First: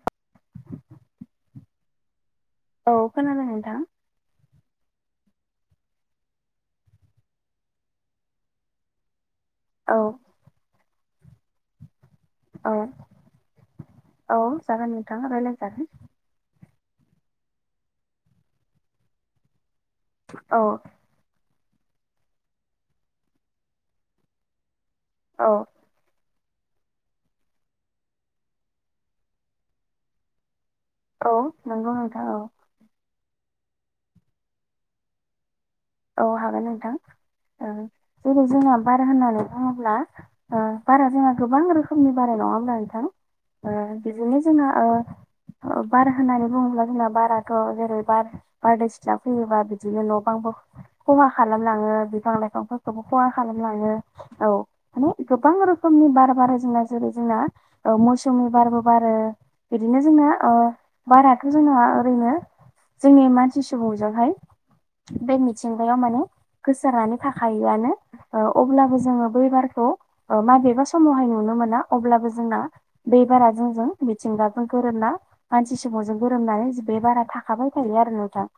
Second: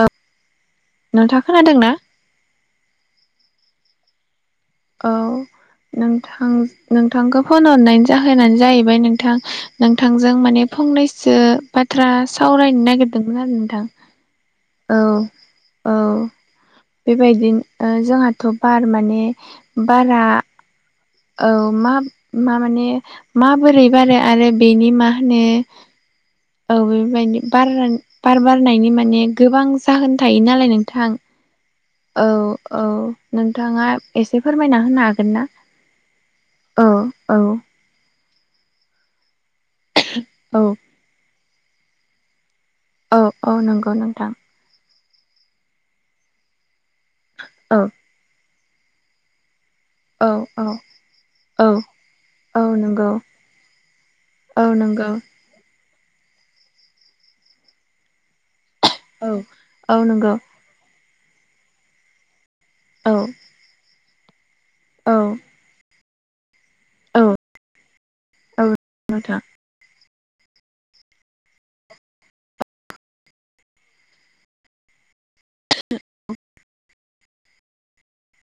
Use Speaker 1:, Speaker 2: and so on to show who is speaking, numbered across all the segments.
Speaker 1: औ नोंथाङा खोनादों ना?
Speaker 2: औ खोनादों नोंथां।
Speaker 1: औ नोंथां नोंथांखौ फन हरनायनि जाहोनानै जाहैबाय नों थां
Speaker 2: औ
Speaker 1: नोंथांजों माने फंनैसो बा बाथ्रा
Speaker 2: औ
Speaker 1: सावरायनो नागिरदोंमोन आरो नोंथां
Speaker 2: औ जागोन
Speaker 1: औ
Speaker 2: नोंथां रायलाय जागोन
Speaker 1: औ बेबायदिनो ओ जोंहाथ' बार माने बारा
Speaker 2: औ
Speaker 1: औ मा मा माने माबोरै बारो आरो बेनि मा होनो
Speaker 2: औ
Speaker 1: औ बेबायदि बार बार बारनायनि माने गोबां जाहोन थायो नालाय नों
Speaker 2: औ नंगौ नोंथां
Speaker 1: औ औ नोंथांङा एसे फोरमायना होनो हागोन ना?
Speaker 2: औ हागोन
Speaker 1: औ
Speaker 2: नोंथां
Speaker 1: औ
Speaker 2: ओ जेरै जोंना बार होननानै बुंङोब्ला ओ
Speaker 1: औ
Speaker 2: बारा जोंना गोबां रोखोमनि बारो नंङाहोमब्ला नोंथां
Speaker 1: औ औ
Speaker 2: ओ
Speaker 1: नंगौ नोंथां
Speaker 2: बिदिनो जोंङो ओ बार होनानै बुंङोब्ला जोंना बाराथ'
Speaker 1: औ
Speaker 2: जेरै बार बारदै सिया फैयोबा बिदिनो न'
Speaker 1: औ
Speaker 2: बांबो
Speaker 1: औ
Speaker 2: खहा
Speaker 1: औ
Speaker 2: खालामलांङो बिफां
Speaker 1: औ
Speaker 2: लाइफांफोरखौबो
Speaker 1: नंगौ
Speaker 2: खहा खालामलांङो औ माने गोबां रोखोमनि बार बार जोंना जेरै जोंना औ मौसुमि बारबो बारो
Speaker 1: औ औ
Speaker 2: बिदिनो जोंना
Speaker 1: नंगौ
Speaker 2: ओ बाराथ' जोंना ओरैनो
Speaker 1: औ
Speaker 2: जोंनि मानसि सुबुंजोंहाय
Speaker 1: औ
Speaker 2: बे मिथिंगायाव माने गोसारनानै
Speaker 1: औ
Speaker 2: थाखायोआनो ओ
Speaker 1: औ
Speaker 2: अब्लाबो जोंङो
Speaker 1: नोंथां
Speaker 2: बै बारखौ ओ माबेबा समावहाय नुनो मोना अब्लाबो जोंना बे बारा जों जों मिथिंगाजों गोरोबना ना मानसि सुबुंजों गोरोमनानै बे बारा थाखाबाय थायो आरो नोंथां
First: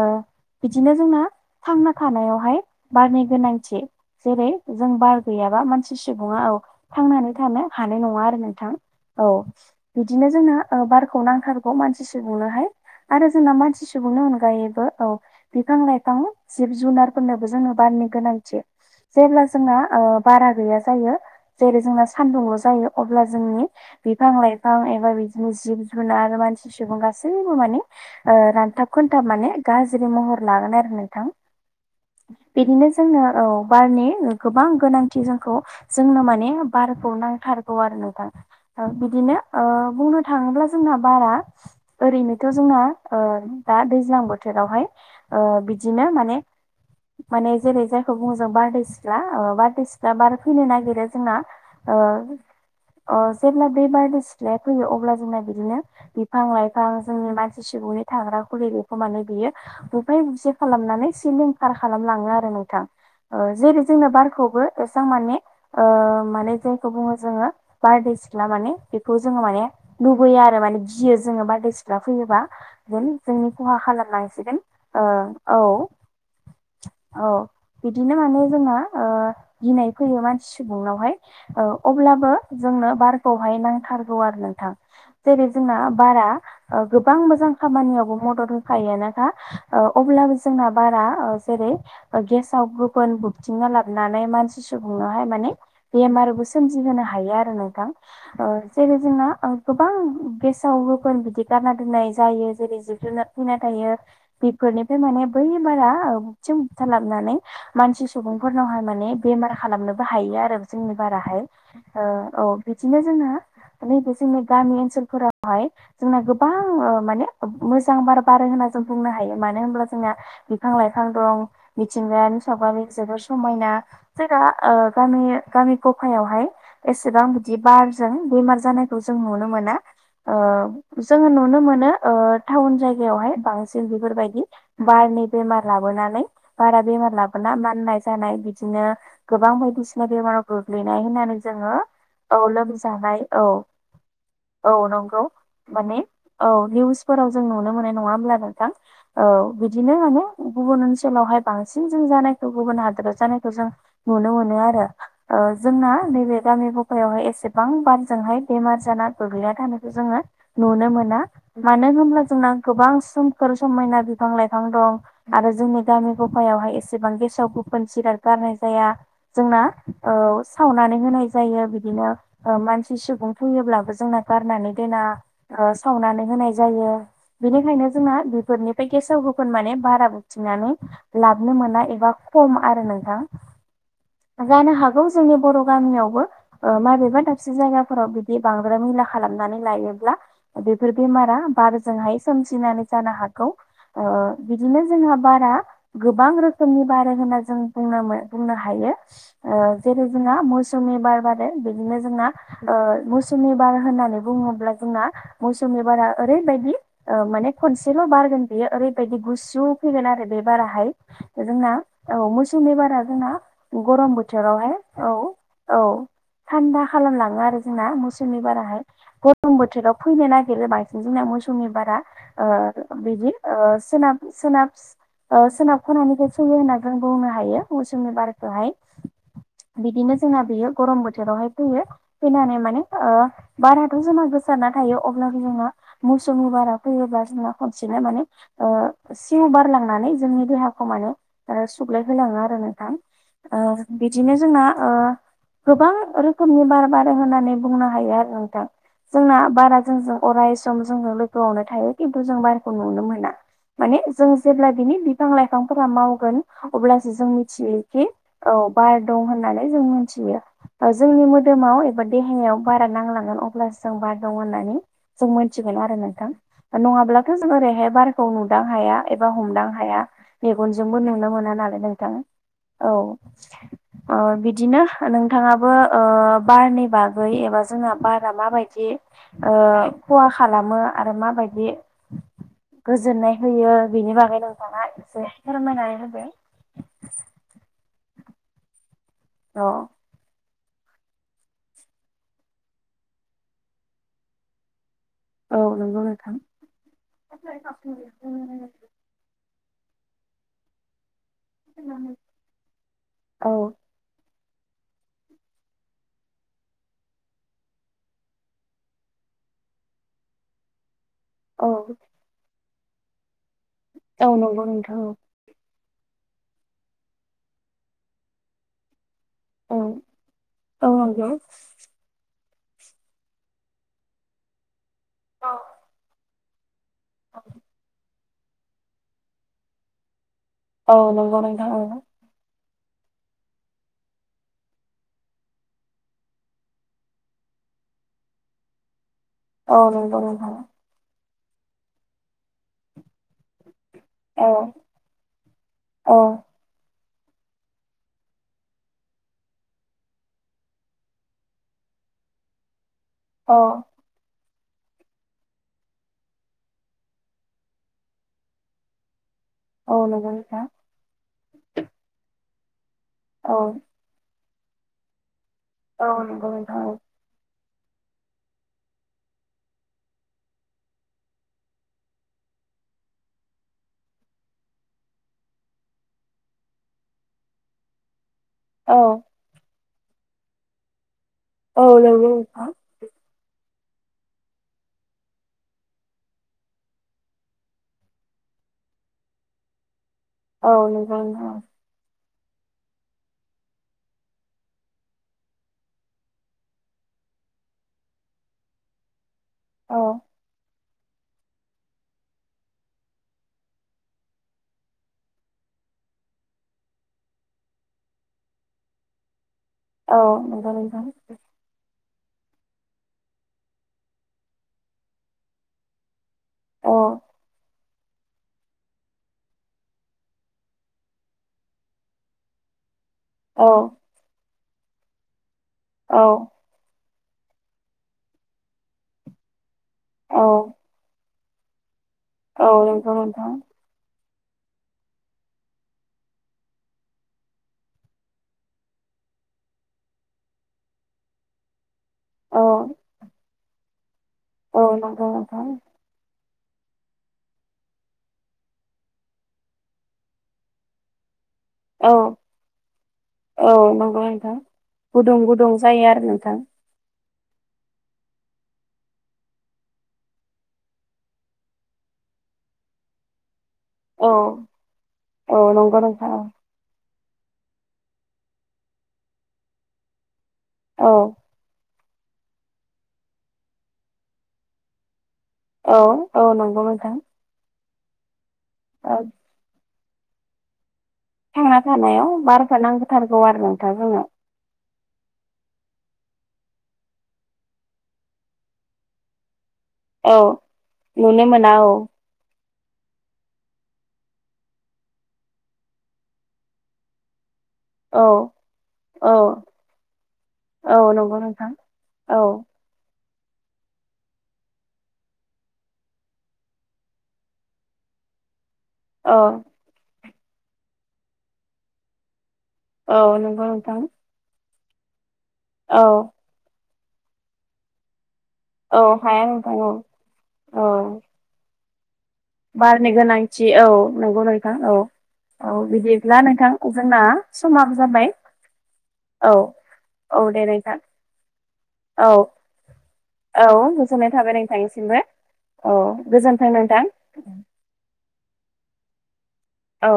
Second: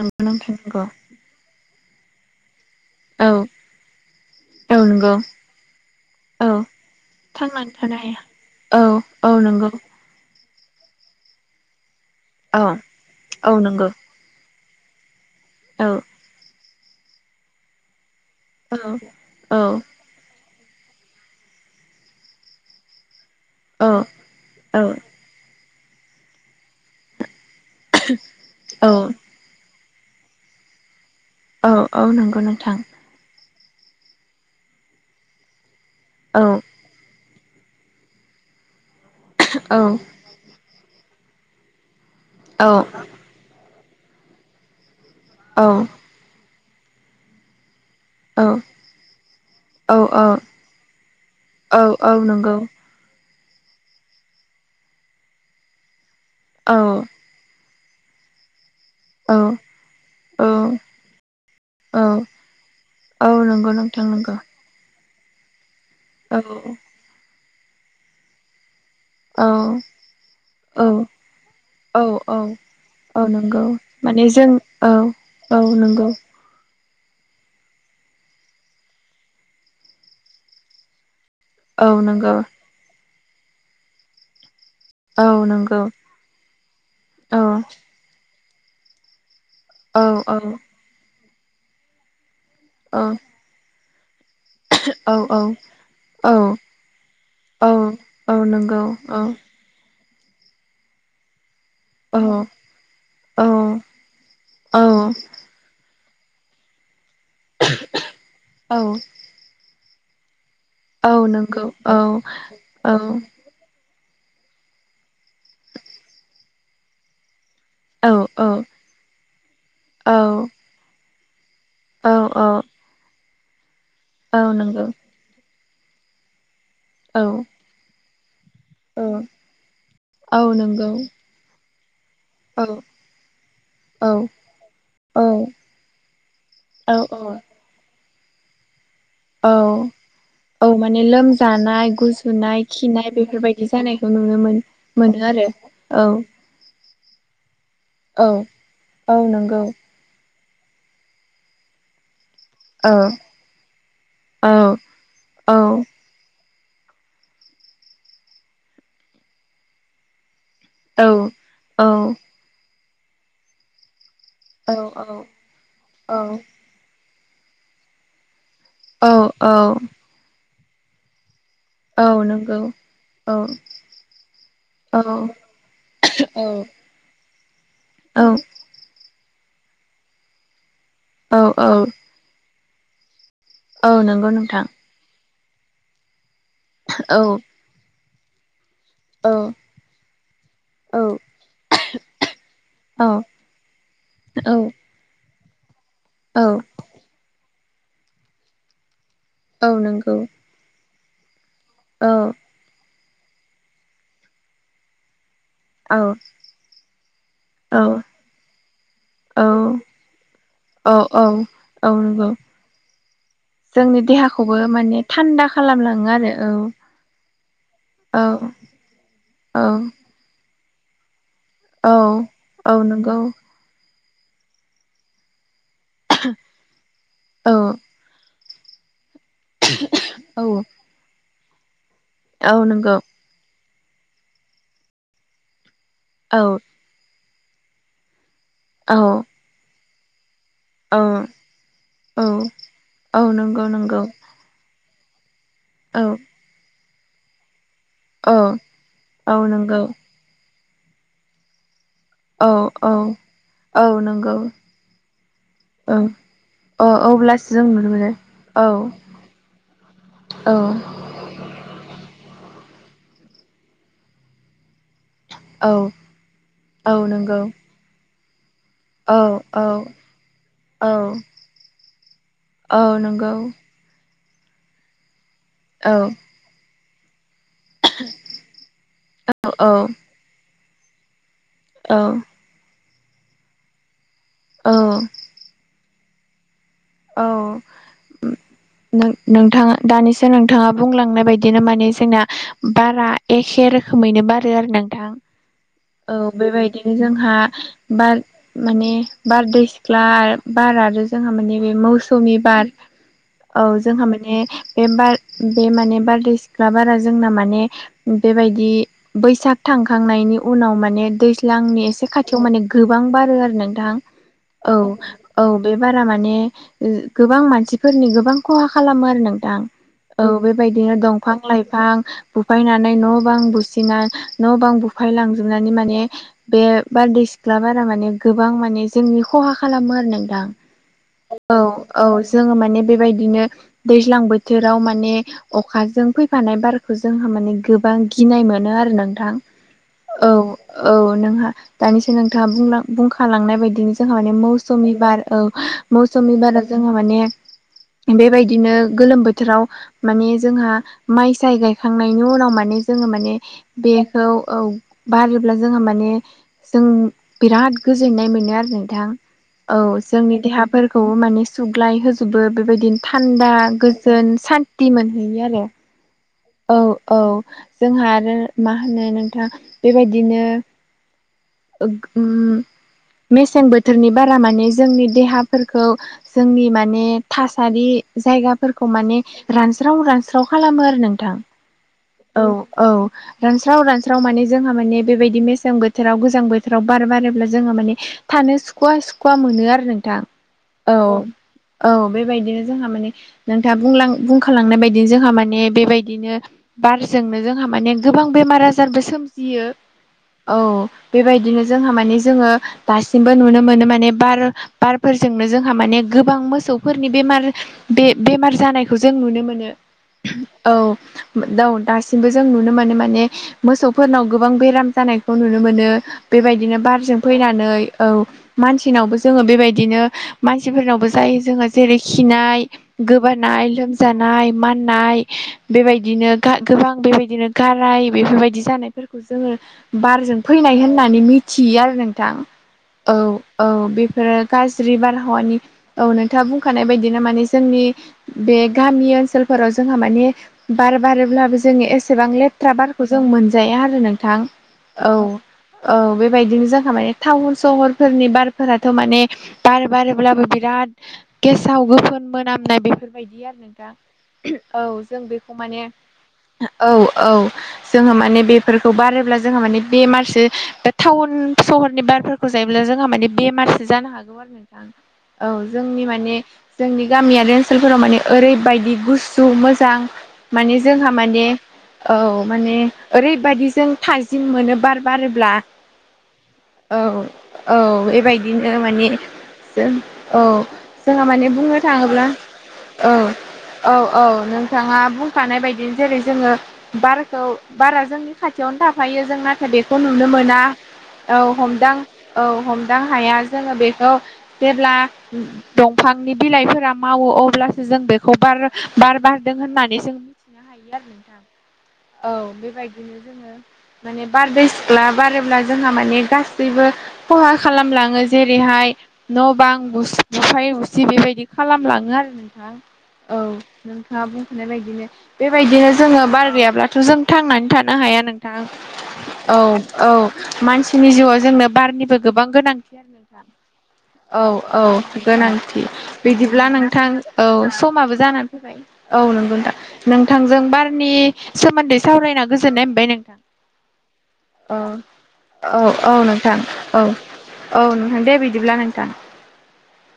Speaker 2: ओ
Speaker 1: नोंथां नंगौ
Speaker 2: बिदिनो जोंना थांना थानायावहाय बारनि
Speaker 1: औ
Speaker 2: गोनांथि जेरै
Speaker 1: औ
Speaker 2: जों
Speaker 1: नंगौ
Speaker 2: बार गैयाबा मानसि सुबुंङा औ थांनानै थानो हा हानाय नंङा आरो नोंथां औ बिदिनो जोंङो ओ बार खौ नांथारगौ मानसि
Speaker 1: औ
Speaker 2: सुबुंनोहाय आरो जोंना
Speaker 1: औ नंगौ
Speaker 2: मानसि सुबुंनि अनगायैबो औ बिफां
Speaker 1: औ
Speaker 2: लाइफां जिब जुनारफोरनोबो जोंनो बारनि गोनांथि थि
Speaker 1: औ
Speaker 2: जेब्ला
Speaker 1: औ
Speaker 2: जोंना ओ बारा गैया जायो जैरै जोंना सान्दुंल' जायो अब्ला जोंनि
Speaker 1: औ
Speaker 2: बिफां लाइफां
Speaker 1: औ
Speaker 2: एबा बिदिनो जिब जुनार आरो मानसि सुबुं गासै बो माने ओ
Speaker 1: औ
Speaker 2: रानथाब खोनथाब माने गाज्रि महर लागोन आरो नोंथां
Speaker 1: औ औ नंगौ नोंथां
Speaker 2: बिदिनो जोंनो औ बारनि गोबां गोनांथि जोंखौ जोंनो
Speaker 1: औ
Speaker 2: माने बारखौ नां थारगौ आरो नोंथां बिदिनो ओ
Speaker 1: औ
Speaker 2: बुंनो थांङोब्ला जोंना बारा ओरैनोथ'
Speaker 1: औ
Speaker 2: जोंना ओ दा दैज्लां बोथोरावहाय ओ
Speaker 1: औ
Speaker 2: बिदिनो माने माने जेरै जों खौ बुंङो जों बारदै सिख्ला ओ बारदै
Speaker 1: औ
Speaker 2: सिख्ला बार फैनो नागिरो जोंना
Speaker 1: औ
Speaker 2: ओ
Speaker 1: औ नंगौ
Speaker 2: अ जेब्ला बे बारदै सिख्लाया फैयो अब्ला जोंना बिदिनो बिफां
Speaker 1: औ
Speaker 2: लाइफां जोंनि मान सि सुबुंनि थाग्रा खुलिखौ माने
Speaker 1: औ
Speaker 2: बियो बुफाय बुसि
Speaker 1: औ
Speaker 2: खालामनानै सिलिंखारार
Speaker 1: औ
Speaker 2: खालामलांङो आरो नोंथां
Speaker 1: औ
Speaker 2: ओ
Speaker 1: नंगौ
Speaker 2: जेरै
Speaker 1: नोंथां
Speaker 2: जोंनो
Speaker 1: नंगौ
Speaker 2: बारखौबो एसां माने ओ माने
Speaker 1: औ
Speaker 2: जायखौ बुंङो जोंङो बारदै सिख्ला माने बेखौ
Speaker 1: औ
Speaker 2: जोंङो माने लुुबैया आरो
Speaker 1: औ
Speaker 2: माने गियो जोंङो बारदै
Speaker 1: औ
Speaker 2: सिख्ला फैयोबा
Speaker 1: औ
Speaker 2: जों
Speaker 1: औ
Speaker 2: जोंनि
Speaker 1: नंगौ
Speaker 2: खहा
Speaker 1: माने जों
Speaker 2: खालामनांसिगोन
Speaker 1: औ
Speaker 2: ओ औ औ बिदिनो माने जोंना ओ गिनाय फैयो मानसि सुबुंनावहाय औ अब्लाबो जोंनो बारखौहाय नांथारगौ आरो नोंथां
Speaker 1: औ
Speaker 2: जेरै जोंना
Speaker 1: नंगौ
Speaker 2: बारा ओ गोबां
Speaker 1: औ
Speaker 2: मोजां खामानियावबो मदद होखायोनोखा ओ
Speaker 1: औ
Speaker 2: अब्लाबो जोंना बारा ओ जेरै गेसाव
Speaker 1: औ
Speaker 2: गुबुन बुगथिंना लाबोनानै नै मानसि सुबुंनोहाय माने
Speaker 1: औ
Speaker 2: बेमारबो सोमजिहोनो हायो आरो
Speaker 1: औ
Speaker 2: नोंथां
Speaker 1: औ
Speaker 2: ओ
Speaker 1: नंगौ
Speaker 2: जेरै जों
Speaker 1: औ
Speaker 2: जोंना ओ गोबां गेसाव गोफोन बिदि गारना दोननाय
Speaker 1: औ
Speaker 2: जायो जेरै जिब जुनार
Speaker 1: औ
Speaker 2: थैना थायो
Speaker 1: औ
Speaker 2: बेफोरनिफ्राय माने था ओब बुथिं बुथा लाबोनानै मानसि
Speaker 1: औ
Speaker 2: सुबुंफोरनावहाय माने बेमार खालामनोबो हायो आरो जोंनि
Speaker 1: औ
Speaker 2: बाराहाय
Speaker 1: नंगौ औ
Speaker 2: ओ औ बिदिनो जोंङो नैबे जोंनि गामि ओनसोलफोराव हाय जोंना गोबां ओ माने मोजां बार बारो
Speaker 1: औ नंगौ औ
Speaker 2: होनना जों बुंनो हायो मानो होनब्ला जों ना बिफां लाइफां दं मिथिंगायारि सावगारि जोबोर समायना
Speaker 1: औ
Speaker 2: जोंना
Speaker 1: नंगौ
Speaker 2: ओ गामि गफायावहाय
Speaker 1: औ
Speaker 2: एसेबां बिदि बारजों बेमार जानायखौ
Speaker 1: औ
Speaker 2: जों नुनो मोना ओ
Speaker 1: औ
Speaker 2: जोङो नुनो मोनो ओ टाउन जायगायावहाय बांसिन बेफोरबायदि बारनि बेमार लाबोनानै बारा बेमार
Speaker 1: औ
Speaker 2: लाबोना माननाय जानाय बिदिनो
Speaker 1: औ
Speaker 2: गोबां बायदिसिना बेमाराव
Speaker 1: औ माने
Speaker 2: गोग्लैनाय होननानै जोङो
Speaker 1: लोमजानाय
Speaker 2: औ
Speaker 1: गुजुनाय खिनाय
Speaker 2: लोमजानाय औ
Speaker 1: बेफोरबायदि जानायखौ नुनो मोन
Speaker 2: औ नंगौ
Speaker 1: मोनो
Speaker 2: माने
Speaker 1: आरो
Speaker 2: औ निउस फोराव जों नुनो मोननाय
Speaker 1: औ
Speaker 2: नङाब्ला नोंथां औ बि दिनो गुबुन ओनसोलावहाय बांसिन जों जानाय गुबुन
Speaker 1: औ
Speaker 2: हादोराव जानायखौ जों नुनो मोनो
Speaker 1: औ
Speaker 2: आरो
Speaker 1: औ
Speaker 2: जोंना नैबे गामि गफायावहाय एसेबां बारजोंहाय बेमार जाना गोग्लैया थानायखौ जोङो नुनो
Speaker 1: औ
Speaker 2: मोना
Speaker 1: औ
Speaker 2: मानो होनोब्ला जोंना गोबां सोमखोर समायना बिफां बिफां दं आरो जोंनि गामि गफायावहाय एसेबां गेसाव गोफोन जिराद गारनाय जाया
Speaker 1: औ
Speaker 2: जोंना सावनानै होनाय
Speaker 1: औ
Speaker 2: बिदिनो
Speaker 1: नंगौ
Speaker 2: मानसि सुबुं
Speaker 1: औ
Speaker 2: फैयोब्लाबो जोंना गारनानै दोना
Speaker 1: औ
Speaker 2: साव
Speaker 1: औ
Speaker 2: होनाय जायो बेनिखायनो जोंना
Speaker 1: औ
Speaker 2: बेफोरनिफ्राय गेसाव गोफोन माने बारा बुथिंनानै
Speaker 1: औ
Speaker 2: लाबोनो
Speaker 1: औ
Speaker 2: मोना एबा खम आरो नोंथां
Speaker 1: औ नंगौ नोंथां
Speaker 2: जानो हागौ जोंनि बर' गामियावबो
Speaker 1: औ
Speaker 2: माबेबा दाबसे जायगाफोराव बिदि बां बांद्राय मैला
Speaker 1: औ
Speaker 2: खालामनानै लायोब्ला बेफोर बेमारा बारजोंहाय सोमजिनानै
Speaker 1: औ
Speaker 2: जानो हागौ बिदिनो जोंहा बारा गोबां
Speaker 1: औ
Speaker 2: रोखोमनि बार होनना जों बुंनो हायो
Speaker 1: औ
Speaker 2: जेरै
Speaker 1: नंगौ
Speaker 2: जोंहा मौसुमि बार आरो बिदिनो
Speaker 1: औ
Speaker 2: जोंना मौसुमिबार होननानै बुङोब्ला जोंना मौसुमि
Speaker 1: औ
Speaker 2: बारा ओरैबायदि माने
Speaker 1: औ
Speaker 2: खनसेल' बारगोन बेयो ओरैबायदि गुसु फैगोन आरो बे बाराहाय
Speaker 1: औ
Speaker 2: जोंना
Speaker 1: नंगौ
Speaker 2: औ मौसुमि बारा जोंना
Speaker 1: जोंनि
Speaker 2: गरम
Speaker 1: देहाखौबो
Speaker 2: बोथोरावहाय
Speaker 1: माने
Speaker 2: औ
Speaker 1: थान्दा
Speaker 2: औ
Speaker 1: खालामलाङो आरो
Speaker 2: थान्दा खालामलाङो आरो जोंना
Speaker 1: औ
Speaker 2: मौसुमि बार बाराहाय गरम
Speaker 1: औ
Speaker 2: बोथोराव फैनो नागिरो बांसिन जोंना मौसुमि
Speaker 1: औ
Speaker 2: बारा
Speaker 1: औ नंगौ
Speaker 2: बिदि ओ सोनाब सोनाब सोनाब खनानिखौ फैयो होनना जों बुंनो
Speaker 1: औ
Speaker 2: हायो मौसुनि बार बेहाय बिदिनो जोंना
Speaker 1: औ
Speaker 2: बेयो गरम बोथोरावहाय फैयो
Speaker 1: औ
Speaker 2: फैनानै माने
Speaker 1: नंगौ
Speaker 2: बाराथ' जोंना गोसारना थायो अब्लाबो जोंना
Speaker 1: औ
Speaker 2: मौसुमि बारा फैयोब्ला जोंना खनसेनो माने
Speaker 1: औ
Speaker 2: सिउ बारलांनानै जोंनि देहाखौ
Speaker 1: औ
Speaker 2: माने
Speaker 1: औ
Speaker 2: सुग्लायहोलाङो आरो नोंथां
Speaker 1: औ नंगौ नंगौ
Speaker 2: बिदिनो जोंना ओ गोबां
Speaker 1: औ
Speaker 2: रोखोमनि बार बार होननानै बुंनो हायो आरो
Speaker 1: औ
Speaker 2: नोंथां
Speaker 1: औ
Speaker 2: जोंना बारा
Speaker 1: नंगौ
Speaker 2: जोंजों अराय सम जोंनो लोगोआवनो थायो खिन्थु जों
Speaker 1: औ
Speaker 2: बारखौ
Speaker 1: औ
Speaker 2: नुनो मोना
Speaker 1: औ
Speaker 2: माने जों
Speaker 1: नंगौ
Speaker 2: जेब्ला बिनि बिफां लाइफांफोरा
Speaker 1: औ अ
Speaker 2: मावगोन अब्लासो जों मिथियोखि औ बार दं होननानै जों
Speaker 1: औ
Speaker 2: मिथियो जोंनि मोदोमाव एबा देहायाव बारा नांलांगोन अब्लासो जों बार दं होननानै जों
Speaker 1: औ
Speaker 2: मिथिगोन आरो नोंथां
Speaker 1: औ
Speaker 2: नङाब्लाथ'
Speaker 1: नंगौ
Speaker 2: जों ओरैहाय बारखौ मोमदां हाया
Speaker 1: औ
Speaker 2: एबा हमदां
Speaker 1: औ
Speaker 2: हाया
Speaker 1: औ
Speaker 2: मेगनजोंबो नुनो मोना नालाय नोंथां
Speaker 1: औ नंगौ
Speaker 2: बिदिनो नोंथाङाबो
Speaker 1: औ
Speaker 2: बारनि बागै एबा जोंना बारा मा बायदि
Speaker 1: औ
Speaker 2: खहा खालामो आरो मा बाय
Speaker 1: औ
Speaker 2: गोजोननाय होयो बिनि बागै नोंथाङा
Speaker 1: औ
Speaker 2: एसे फोरमायनानै होदो
Speaker 1: नों
Speaker 2: औ
Speaker 1: नोंथाङा दानिसो नों नोंथाङा बुंलांनाय बायदिनो माने जोंना बारा एखे रोखोमैनो बारो आरो नोंथां
Speaker 2: औ नंगौ
Speaker 1: औ
Speaker 2: नोंथां
Speaker 1: बेबायदिनो जोंहा बार माने बारदै सिख्ला बार आरो जोंहा माने बे मौसुमि बार औ जोंहा माने बे बार बे माने बारदै सिख्ला बारा जोंना माने बेबायदि बैसाग थांखांनायनि उनाव माने
Speaker 2: औ
Speaker 1: दैज्लांनि एसे खाथियाव माने गोबां बारो आरो नोंथां
Speaker 2: औ नंगौ नोंथां औ
Speaker 1: औ-औ बे बारा माने माने गोबां मानसिफोरनि गोबां खहा खालामो आरो नों थां औ
Speaker 2: औ
Speaker 1: बेबायदिनो
Speaker 2: नंगौ
Speaker 1: दंफां लाइफां बुफायनानै न' बां बुसिना न' बां बुफाय लांजोबनानै माने बे बारदै सिख्ला बारा माने गोबां माने जोंनि खहा खालामो आरो नोंथां।
Speaker 2: औ।
Speaker 1: औ-औ
Speaker 2: नोंथां औ
Speaker 1: जोङो मानेब बेबायदिनो दैज्लां बोथोराव माने अखाजों फैफानाय बारखौ जोंहा माने गोबां गोबां गिनाय मोनो आरो नों थां औ औ नों हा दानिसो नोंथाङा बुंलां‌ बुंखा खाालांनाय बायदिनो जोंहा
Speaker 2: नोंथां
Speaker 1: माने
Speaker 2: औ
Speaker 1: मौसुमि बार औ
Speaker 2: औ
Speaker 1: मौसुमि बारा जोंहा माने बेबायदिनो गोलोम बोथोराव माने जोंहा माइ साय गायखांनायनि उनाव माने जोङो माने बेखौ औ बारोब्ला जोंहा माने जों बिराद गोजोननाय मोनो आरो नोंथां। औ
Speaker 2: नंगौ
Speaker 1: जोंनि
Speaker 2: नोंथां
Speaker 1: देहाफोरखौ माने सुग्लाय होजोबो बेबायदिन थान्दा
Speaker 2: औ
Speaker 1: गोजोन सान्थि मोनहैयो आरो।
Speaker 2: औ नंगौ
Speaker 1: औ
Speaker 2: नोंथां
Speaker 1: औ जोंहा आरो मा होनो नोंथाङ बेबायदिनो उम। मेसें बोथोरनि बारा माने जोंनि देहाफोरखौ जोंनि माने थासारि जायगाफोरखौ
Speaker 2: औ
Speaker 1: माने रानस्राव रानस्राव खालामो आरो नोंथां।
Speaker 2: औ नंगौ
Speaker 1: औ
Speaker 2: नोंथां
Speaker 1: औ र स्राव रानस्राव माने जोंहा माने बेबायदि मेसें बोथोराव गोजां बोथोराव बार बारोब्ला जोंहा माने थानो सुखुवा सुखुवा मोनो आरो नोंथां।
Speaker 2: औ नोंगौ नोंथां।
Speaker 1: औ बेबायदिनो जोंहा माने नोंथाङा बुंलां बुंखालांनाय बायदिनो जोंहा माने बेबायदि बिदिनो बारजोंनो जोंहा माने गोबां बेमार आजारबो सोमज फियो
Speaker 2: औ
Speaker 1: औ। बेबायदिनो जोंहा माने जोङो दासिमबो नुनो मोनो माने बार बारफोरजोंनो जोंहा माने गोबां मोसौफोरनि बेमार बे बेमार जानायखौ जों नुनो मोनो।
Speaker 2: औ औ।
Speaker 1: औ
Speaker 2: नोंथां
Speaker 1: दाउ दास दासिमबो जों नुनो मोनो माने मोसौफोरनाव गोबां बेराम जानायखौ नुनो मोनो। बेबायदिनो
Speaker 2: औ
Speaker 1: बारजों फैनानै औ मानसिनावबो जोङो बेबायदिनो मानसिफोरनावबो जायो जोङो जेरै खिनाय
Speaker 2: औ
Speaker 1: गोबानाय लोमजानाय माननाय
Speaker 2: औ
Speaker 1: बेबायदिनो गोबां बेबायद दिनो गाराय बेफोरबायदि जानायफोरखौ जोङो बारजों
Speaker 2: औ
Speaker 1: फैनाय होननानै मिथियो आरो नों नोंथां
Speaker 2: नंगौ
Speaker 1: औ
Speaker 2: नोंथां
Speaker 1: औ बेफोरो गाज्रि बारहावानि औ नोंथाङा बुंखानाय बायदिनो माने जोंनि बे गामि ओनसोल फोराव जोंहा माने बार बारोब्लाबो जोङो एसेबां
Speaker 2: औ
Speaker 1: लेथ्रा बारखौ जों मोनजाया आरो नों थां औ
Speaker 2: नंगौ नोंथां
Speaker 1: औ बे। बेबायदिनो जोंहा माने टाउन सहरफोरनि बारफोराथ' माने बार बारोब्लाबो बिराद गेसाव
Speaker 2: औ
Speaker 1: गोफोन मोनामनाय बेफोरबायदि आरो
Speaker 2: औ
Speaker 1: नोंथां
Speaker 2: नंगौ नोंथां
Speaker 1: औ जों
Speaker 2: गुदुं
Speaker 1: बेफ
Speaker 2: गुदुं
Speaker 1: माने
Speaker 2: जायो आरो नोंथां
Speaker 1: औ। औ जोङो माने बेफोरखौ बारोब्ला जोङो माने बेमारसे टाउन सहरनि बार बारफोरखौ जायोब्ला जोंहा माने बेमारसो जानो
Speaker 2: औ
Speaker 1: हागौ आरो नोंथां औ
Speaker 2: नंगौ
Speaker 1: जोंनि
Speaker 2: नोंथां
Speaker 1: माने जोंनि गामियारि ओनसोलफोराव माने ओरैबायदि गुसु मोजां माने
Speaker 2: औ
Speaker 1: जोंहा माने
Speaker 2: औ
Speaker 1: औ माने ओरैबायदि जों थाजिम मोनो बार बारोब्ला।
Speaker 2: औ औ नंगौ
Speaker 1: औ
Speaker 2: मोथां।
Speaker 1: औ बेबायदिनो माने जों औ। जोंहा माने बुंनो
Speaker 2: थांना
Speaker 1: थाङोब्ला
Speaker 2: थानायाव बारखौ
Speaker 1: औ
Speaker 2: नांथारगौ आरो नोंथां
Speaker 1: औ
Speaker 2: जोंनो
Speaker 1: औ नोंथाङा होखानाय बायदि जेरै जोङो बारखौ बारा जोंनि खाथियावनो थाफायो जोंना बेखौ नुनो
Speaker 2: औ
Speaker 1: मोना औ
Speaker 2: नुनो मोना
Speaker 1: हमदां औ हम दान हाया जोङो बेखौ जेब्ला दंफांनि बिलाइफोरा मावो अब्ला जों
Speaker 2: औ
Speaker 1: बेखौ बार बार
Speaker 2: औ
Speaker 1: बारदों होननानै जों मिथिनो हायो आरो
Speaker 2: औ नंगौ
Speaker 1: नोंथां औ बेबायदिनो जोङो माने बारदै सिख्ला बारोब्ला जोंहा माने गासैबो खहा खालामलाङो जेरैहाय
Speaker 2: औ
Speaker 1: न' बां बुसि बुफाय बुसि बेबायदि खालामलाङो आरो नों थां औ
Speaker 2: नंगौ नोंथां
Speaker 1: नोंथाङा बुंखानाय बायदिनो बेबायदिनो
Speaker 2: औ
Speaker 1: जोङो बार गैयाब्ला थ' जों थांनानै थानो हाया नों थां औ औ मानसिनि जिउवाव जोंनो बारनि गोबां गोनांथि आरो
Speaker 2: बारनि
Speaker 1: ना
Speaker 2: गोनांथि औ
Speaker 1: नोंथां
Speaker 2: नंगौ
Speaker 1: औ
Speaker 2: नोंथां
Speaker 1: औ गोनांथि बिदिब्ला नोंथां औ समाबो जानानै फैबाय औ नंगौ नोंथां
Speaker 2: औ
Speaker 1: नोंथांजों
Speaker 2: दे नोंथां
Speaker 1: बारनि सोमोन्दै
Speaker 2: औ
Speaker 1: सावरायना गोजोननाय मोनबाय नोंथां
Speaker 2: औ गोजोननाय थाबाय
Speaker 1: औ
Speaker 2: नोंथांनिसिमबो
Speaker 1: औ औ नोंथां औ औ नोंथां दे बिदिब्ला नोंथां।
Speaker 2: औ